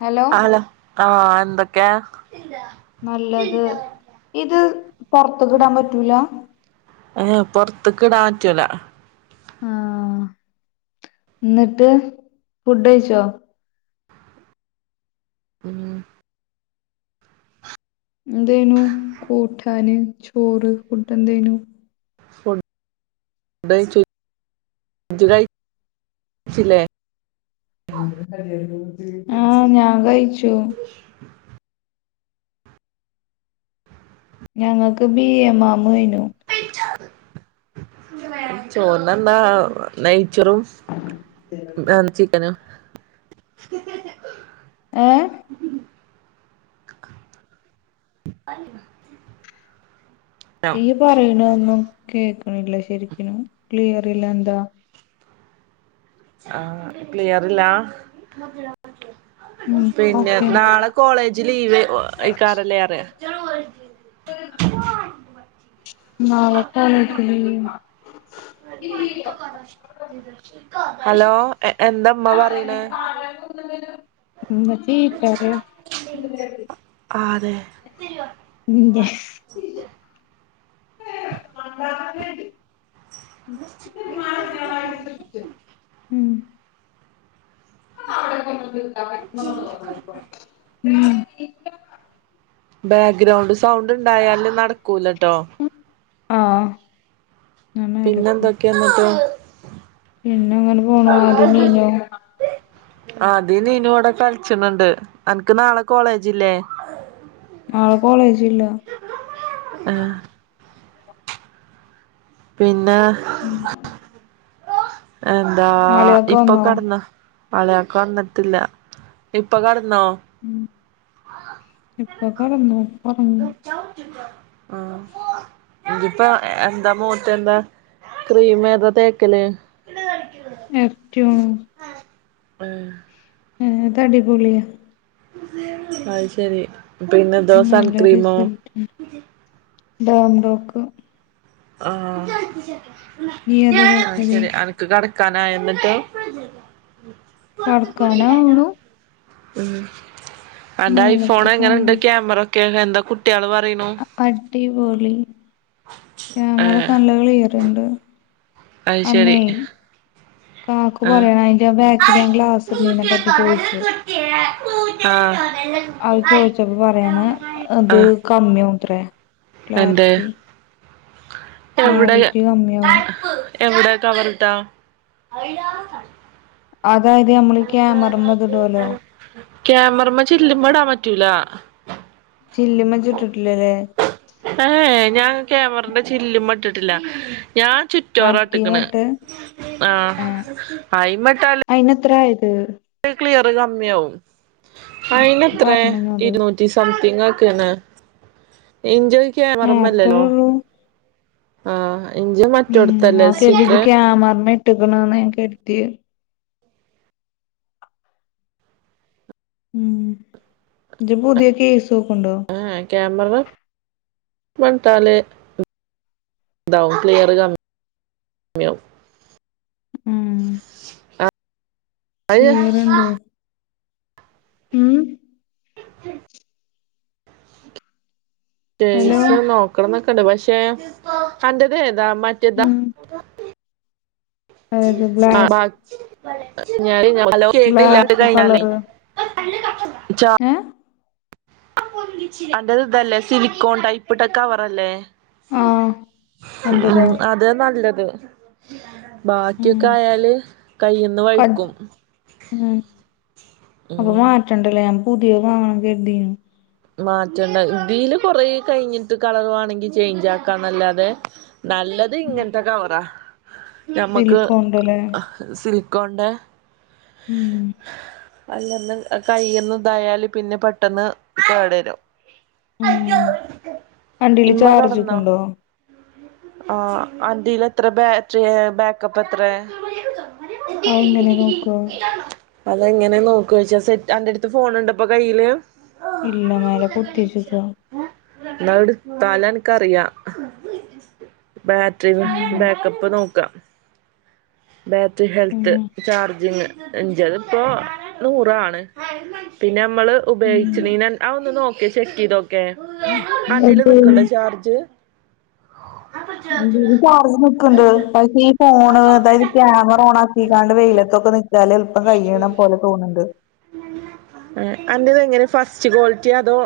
Hello ആഹ് എന്തൊക്കെ നല്ലത് ഇത് പൊറത്ത കിടാൻ പറ്റൂല ഏ് പൊറത്ത്ക്കിടാ പറ്റൂല ആഹ എന്നിട്ട് ഫുഡ് കഴിച്ചോ ഉം എന്തേനു കൂട്ടാന് ചോറ് ഫുഡ് എന്തേനു ഫുഡ്‌ കയ്ച്ച ജ് കയിച്ചില്ലെ ആഹ ഞാൻ കഴിച്ചു ഞങ്ങൾക്ക് ബീ എ മാമനു ചൊർന്നന്ത ന ചെറും ആ ചിക്കന ഉ ഏഹ് [inaudible] ഈ പറയണ ഒന്നും കേക്കണില്ല ശരിക്കനും ക്ലിയർല്ല എന്താ ആഹ ക്ലിയറില്ലാ ഉം പിന്നെ ഓക്കെ നാളെ കോളേജ് ലീവ് എയ്ക്കാരംല്ലേ [unintelligible] ഹലോ എന്താ ഉമ്മ പറയണേ [inaudible] [unintelligible] ആഹ് അതെ ഇന്റെ [unintelligible] മ് [unintelligible] ആ അവിടെക്കെൻ പ ബാക്ക്ഗ്രൗണ്ട് സൗണ്ട് ഉണ്ടായാലും നടക്കൂലട്ടോ ആ പിന്നെ എന്തൊക്കെയെന്നൊക്കെ പിന്നെ അങ്ങനെ പോണു അതിനല്ലോ ആ അതിന് ഇനോടക്കാല ണ്ട് എനിക്ക് നാളെ കോളേജില്ലേ നളെ കോളേജ ഇില്ല ആഹ് പിന്നെ ഉം എന്താ നാളെയൊക്കെ ഇപ്പൊ വന്നോ കടന്ന് പളിയൊക്കെ വന്നിട്ടില്ല ഇപ്പൊ കടന്ന ഉ ഇപ്പൊ കടന്നു പറഞ്ഞു ആ ഇതിപ്പോ എന്താ മോട്ട എന്താ ക്രീം ഏതാ തേക്കല് എറ്റണ ആ ആ അത അടിപൊളിയ അ ശരി പിന്നെ ദോസ ആൻ നല്ല ക്രീമോ ഡാംഡോക്ക് ആ നീ ഏതാ ആ തേക്കല് ശരി അനക്ക് കട കാനായോ എന്നിട്ട് കടക്കാനാവുണ് ഉ അന്റെ മേലക്ക് ഐഫോൺ എങ്ങനെുണ്ട് പോണം ക്യാമറ ഒക്കെ എന്താ കുട്ടികള് പറ അടിപൊളി ഏഹ് ക്യാമറൊക്കെ നല്ല കളിയറുണ്ട് അത് ശരി കക്ക് ആഹ് പറയണം അതിന്റെഞൻ ബാക്കില് ഞാൻ ക്ലാസ്ുന്നീനെ പറ്റി ചോദിച്ചു അത് ചോദിച്ചപ്പോ പറയാണ് അത് ആഹ് കമ്മിോ അത്ര എന്തേ ക്ലാരിറ്റി എവിടെ ക്ലാരിറ്റി കമ്മിയാവും എവിടെ കവർട്ട അതായത് നമ്മള് ക്യാമറമ്മ ഇത് ഇടുവല്ലോ ക്യാമറമ്മചില്ല്‌മേ ഇടാൻ പറ്റൂല ചില്ലി മച്ച ഇട്ടിട്ടില്ലല്ലേ ക്യാമറിന്റെ ചില്ലും മട്ടിട്ടില്ല ഞാൻ ചുറ്റോറ ഇട്ടക്കണ് മറ്റീമട്ട് ആ ഏ ആയി്മട്ടാലേ അ കമ്മിയ ആ അത്ര പറഞ്ഞിന്നോട് ഇരുന്നൂറ്റി ങ്ങ ഒക്കെയന്ന് ഇഞ്ചോക്ക ഏ പററമ്പല്ലല്ലോ അത്രേള്ളൂ ആ ഉം ആക്ക എതി ക്യാമറി ഇട്ടക്കണന്ന് കട്ട ഉം ഇത് പുതിയ കേസ് നോക്ക്ണ്ടോ ആ ക്യാമറ ഇട്ടാൽ [unintelligible] [unintelligible] ക്ലിയറ് കം മ്മിയാകും ഉം അ [inaudible] ക്ലിയറ്ണ്ട് ഉം [unintelligible] ഹലോ ടേസ് നോക്കണം എന്നൊക്കെണ്ട് പക്ഷെ [unintelligible] താ മറ്റ്താ ഉം ഏത് ആ ബ്ലാക്ക് ഞാൻ ഹലോ കേട്ടില്ല ബ്ലാക്ക് കളറ് [inaudible] ഏ അന്റെത് ഇതല്ലേ സിലിക്കോൺ ടൈപ്പിട്ട കവറല്ലേ ആ ഉ അന്റതോ അതെ നല്ലത് ഉം ബാക്കിയൊക്കെ ആയാല് കൈന്ന് കജ് വഴ്ക്കും. ഉം അപ്പൊ മാറ്റണ്ടല്ലേ ഞാ പുതിയവാങ്ങാ കരുതി. മാറ്റണ്ട ഇതിൽ കൊറെ കഴിഞ്ഞിട്ട് കളറുവാണെങ്കി ചേഞ്ച് ആക്കാന്നല്ലാതെ നല്ലത് ഇങ്ങനത്തെ കവറാ ഞമ്മുക്ക് സിലിക്കോണ്ടല്ലേ സിൽ കൊണ്ട് ഉം അല്ലന്ന് കൈന്ന് ഇതായല് പിന്നെ പെട്ടെന്ന് കേടരും. ഉം അന്റേല് ഇമ്മ കെടന്നോ ചാർജ്ക്ക്ണ്ടോ ആഹ് ആതീൽ എത്ര ബാറ്ററി ബാക്കപ്പ് എത്ര ആ എങ്ങനെ നോക്കോ അതെങ്ങനെ നോക്കഴിച്ചാ സെറ്റ് അന്റെ അടുത്ത് ഫോണുണ്ട്പ്പോ കയ്യില് ഇല്ല മേല പൊത്തി വച്ചേക്കുവ എന്നടുത്താല് എനിക്കറിയാ ബാറ്ററി ഉം ബാക്കപ്പ് നോക്കാം ബാറ്ററി ഹെൽത്ത് പിന്നെ ചാർജിങ് അഞ്ച് അത്പ്പോ നൂറാണ് പിന്നെ നമ്മള് ഉപയോഗിച്ച് നീനെൻ അ ഒന്ന് നോക്കെ ചെക്ക് ചെയ്തോ ഏ [unintelligible] ന്ക്കണ്ടോ ചാർജ് എന്റീല് ചാർജ് നിക്ക്ണ്ട് പക്ഷേ ഈ ഫോണ് അതായത് ക്യാമറ ഓൺ ആക്കിക്കാണ്ട് വെയിലത്തൊക്കെ നിൽക്കാൽ എളുപ്പം കൈയീണം പോലെ തോന്നുന്നുണ്ട്. അന്റെറത എങ്ങനെ ഫസ്റ്റ് ക്വാളിറ്റി അതോ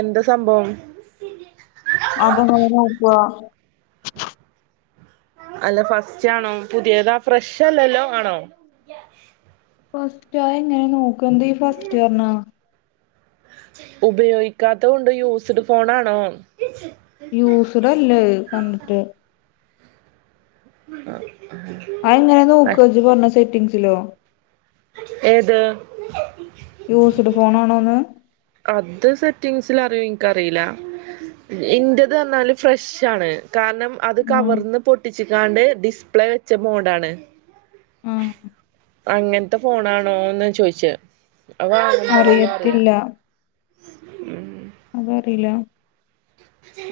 എന്താ സംഭവം അതെങ്ങനെ നോക്കാ അല്ല ഫസ്റ്റ് ആണോ പുതിയതാ ഫ്രഷല്ലല്ലോ ആണോ ഫസ്റ്റായ എങ്ങനെ നോക്കന്തി ഫസ്റ്റ് ഇയറിനാ ഉപയോഗിക്കാത്ത കൊണ്ട് യൂസ്ഡ് ഫോണാണോ യൂസ്ഡ് അല്ലേ കണ്ടിട്ട് [inaudible] അതെങ്ങനെ നോക്കെജി പറഞ്ഞ സെറ്റിങ്സിലോ ഏത് യൂസ്ഡ് ഫോണാണോന്ന് അത് സെറ്റിങ്സിൽ അറിയോ എനിക്കറിയില്ല ഇന്റ്യേത് പറഞ്ഞാല് ഫ്രഷ് ആണ് കാരണം അത് ഉം കവർന്ന് പൊട്ടിച്ച കാണ്ട് ഡിസ്പ്ലേ വെച്ച മോഡാണ് ഉം അങ്ങനത്തെ ഫോണാണോ എന്ന ചോയിച്ച അവ [inaudible] ആ അറിയത്തില്ല അത അറിയില്ല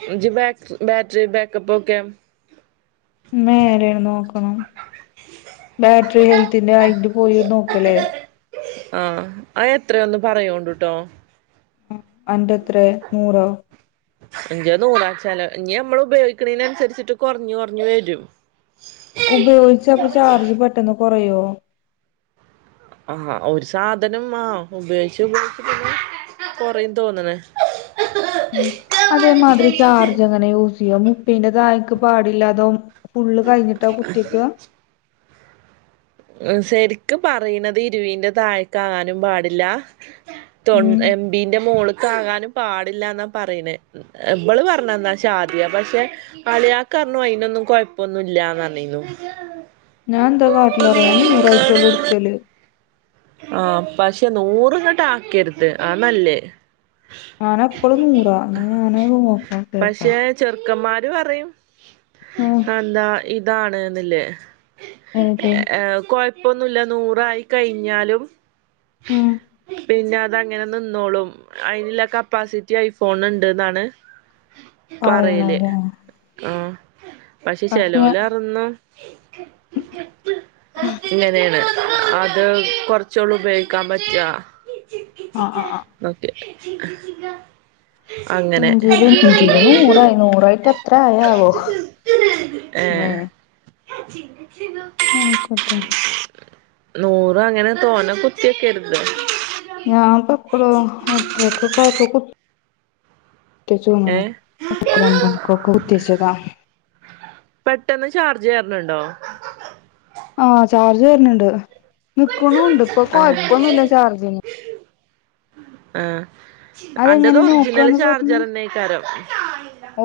റിജ് ബാക്ക് ബാറ്ററി ബാക്കപ്പൊക്കേം ഉം വേറെണ് നോക്കണം ബാറ്ററി ഹെൽത്തിന്റേയോ അയിന്റേം പോയി നോക്കല്ലേ ആ അയ് എത്രയ ഒന്നു പറയോണ്ട്ട്ടോ ഉം അന്റെ എത്രേ നൂറോ ഇന്റെ നൂറാഴ്ചാലോ ഞ്ഞി മ്മള് ഉപയോഗിക്കണെനനുസരിച്ചിട്ട് കുറഞ്ഞ് കുറഞ്ഞ് വരും ഉപയോഗിച്ച അപ്പൊ ചാർജ് പെട്ടന്ന് കുറയോ ആ ഒരു സാധനം ആ ഉപയോഗിച്ച് ഉപയോഗിച്ച് പിന്നെ കൊറയും തോന്നണ് ഉം അതേമാതിരി ചാർജ് എങ്ങന യൂസീയ്യാം മുപ്പേന്റെ തായേക്ക് പാടില്ലാതോ ഫുള്ള് കഴിഞ്ഞിട്ടാ കുത്തിക്കാ എഹ് ശരിക്ക് പറയണത് ഇരുവീന്റെ താഴേക്കാകാനും പാടില്ല തൊൺ ഉം എം ബീ ന്റെ മോള് ക്കാകാനും പാടില്ലാന്നാ പറയണെ ഉം എഹ് ബ്ള് പറഞ്ഞന്നാ ഷാദിയ പക്ഷെ കളിയക പറണു അയ്നൊന്നും കൊഴപ്പൊന്നും ഇല്ലാ നറ്ഞ്ഞേര്ന്നു എന്താറയ ഞാൻ നൂറായിട്ടുള്ളു ഇട്ക്കല് ആ പക്ഷെ നൂറ്ങ്ങ്ട്ട് ആക്കെര്ത് ആ നല്ല് ഞാനെപ്പളു നൂറാ എന്ന ഞാന് ഒന്ന് നോക്കട്ടേ ട്ടാ പക്ഷെ ചെറുക്കന്മാര് പറയും ആ എന്താ ഇതാണ്ന്ന്ല്ലേ ഏത് ഏഹ് കൊഴപ്പൊന്നുല്ല നൂറായി കഴിഞ്ഞാലും ഉം പിന്നെ അ തങ്ങനെ നിന്നോളും അയിന്ള്ള കപ്പാസിറ്റി ഐഫോണിന് ഇണ്ട് ന്നാണ് പറയല് പറയണല്ലേ ആ പക്ഷെ ചെലോല് അറൊന്നും ഇങ്ങനെയാണ് അ ത് കൊറച്ചോളു ഉപയോഗിക്കാൻ പറ്റാ ആ ആ ആ [inaudible] അങ്ങനെ ന്റീല് ന്റീല് നൂറായി നൂറായിട്ട് എത്ര ആയാവോ ഏ മേ ആയ്ക്കൊട്ടെ നൂറ് അങ്ങനെ തോനെ കുത്തിക്കെര്ത് ഞാൻ പ്പൊപെപ്പഴോ എട്ടരക്കൊക്ക ക്ക കു ഏ ത്തിചോന്നണ് എട്ടര ഒമ്പണിക്കൊക്ക കുത്തിച്ചതാ പെട്ടെന്ന് ചാർജ് കേറണണ്ടോ ആ ചാർജ് കേറ്ണണ്ട് നിക്ക്ണുണ്ട് ഇപ്പൊ ആ കൊയ്പ്പൊന്നുല്ല ചാർജിന് ആ അന്റത് അതെങ്ങനെ ഒറിജിനല് നോക്കാന്ന് പറഞ്ഞ് ചാർജറന്നെ ആയിക്കാരം ഓ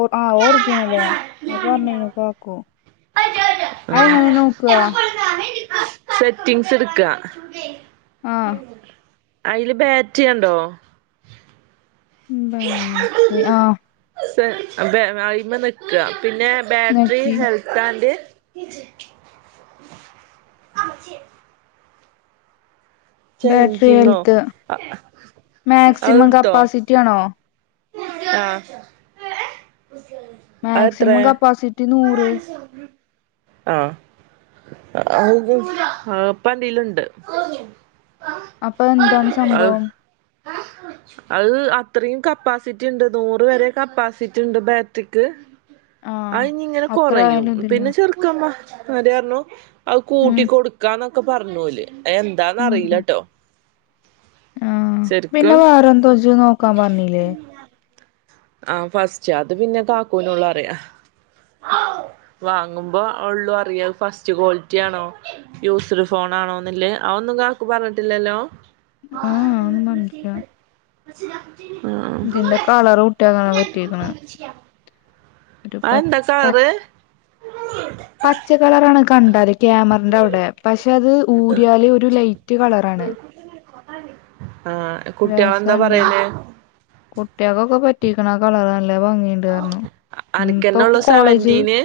[unintelligible] പറഞ്ഞീനു കാക്കു ആ അതെങ്ങനെ നോക്കുക സെറ്റിങ്സ് എട്ക്ക ആ അയില് ബാറ്റ് കണ്ടോ ഉം ബാട്രി ആ ത്ത് ആ ബാ അയ്മ നിക്ക പിന്നെ ബാട്രി നോക്കി ഹെൽത്ത് ആൻഡ് [inaudible] ബാറ്ററി ചെയ്ഞ്ചിങ്ങോ ഹെൽത്ത് ആ അ മാക്സിമം അത്ടുത്തോ കപ്പാസിറ്റി ആണോ ആ മാക്സിമം കപ്പാസിറ്റി നൂറ് ആ [unintelligible] ആ അപ്പന്റേല്ണ്ട് അപ്പൊ എന്താണ് സംഭവം അത് അത്രയും ക കപ്പാസിറ്റി ഉണ്ട് നൂറ് വരെ കപ്പാസിറ്റി ഉണ്ട് ബാറ്ററിക്ക് അ ആഹ് ഇനി ഇങ്ങനെ അത്ര കൊറയും ആയാലും ഇതില്ല പിന്നെ ചെറുക്കമ്മ അരണു അത് ഉം കൂട്ടി കൊടുക്കാന്നൊക്കെ പറഞ്ഞുല്േ എന്താന്നറിയിലട്ടോ ആ പിന്നെ വേറെന്തോ വ നോക്കാൻ പറഞ്ഞില്ലേ ആഹ ഫസ്റ്റ് അത് പിന്നെ കാക്കുനള്ള അറിയ വാങ്ങുമ്പോ ഉള്ളൂ അറിയ ഫസ്റ്റ് ക്വാളിറ്റി ആണോ യൂസ്ഡ് ഫോൺ ആണോ എന്നില്ലേ ന്നക്ക് പറഞ്ഞിട്ടില്ലല്ലോ ആഹ് ഒന്നും പറഞ്ഞില്ല ആഹ് ഇതിന്റെ കളർ കുട്ടിയ കാണാൻ പറ്റിക്കണ ആ എന്താ കാളറ് പച്ച കളറാണ് കണ്ടല് ക്യാമറിന്റെ അവിടെ പക്ഷെ അത് ഊര്യാാല ഒരു ലൈറ്റ് കളറാണ് [unintelligible] കുട്ടികളെന്താ രസുണ്ട് പറയല് കുട്ടികക്കൊക്കെ പറ്റിക്കണ കളറല്ല എല്ല ഭംഗിയണ്ട് കാരണം ഇപ്പൊ അനക്കന്നെ ഉള്ളു കോളേജ് സെവന്റീന്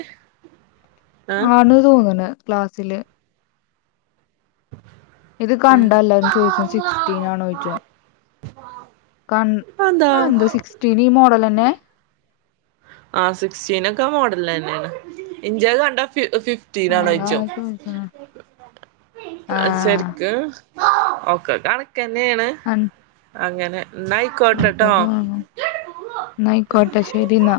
ആഹ് ആണ് തോന്നണ ക്ലാസ്സില് ഇത് കണ്ടല്ലാരും ചോദിച്ചോ സിക്സ്റ്റീൻ ആണ ചോദിച്ചോ കൺ അതെന്താ എന്ത സിക്സ്റ്റീൻ ഈ മോഡൽ എന്നന്നെ ആ സിക്സ്റ്റീൻൊക്കെ മോഡൽ തന്നെയാണ് ഇന്ത്യ കണ്ട്യ ഫിഫ്റ്റീൻ ആഹ് ആണ അതാ ജോയ് ചോദിച്ചത് ച്ചും ആഹ് ശരിക്ക ഓക്കെ കണക്ക തന്നെയാണ് അങ്ങനെ എന്നാ ആയിക്കോട്ടെട്ടോ ചെലപ്പംഅത് വാങ്ങും ന്നാ യിക്കോട്ടെ ശരി എന്നാ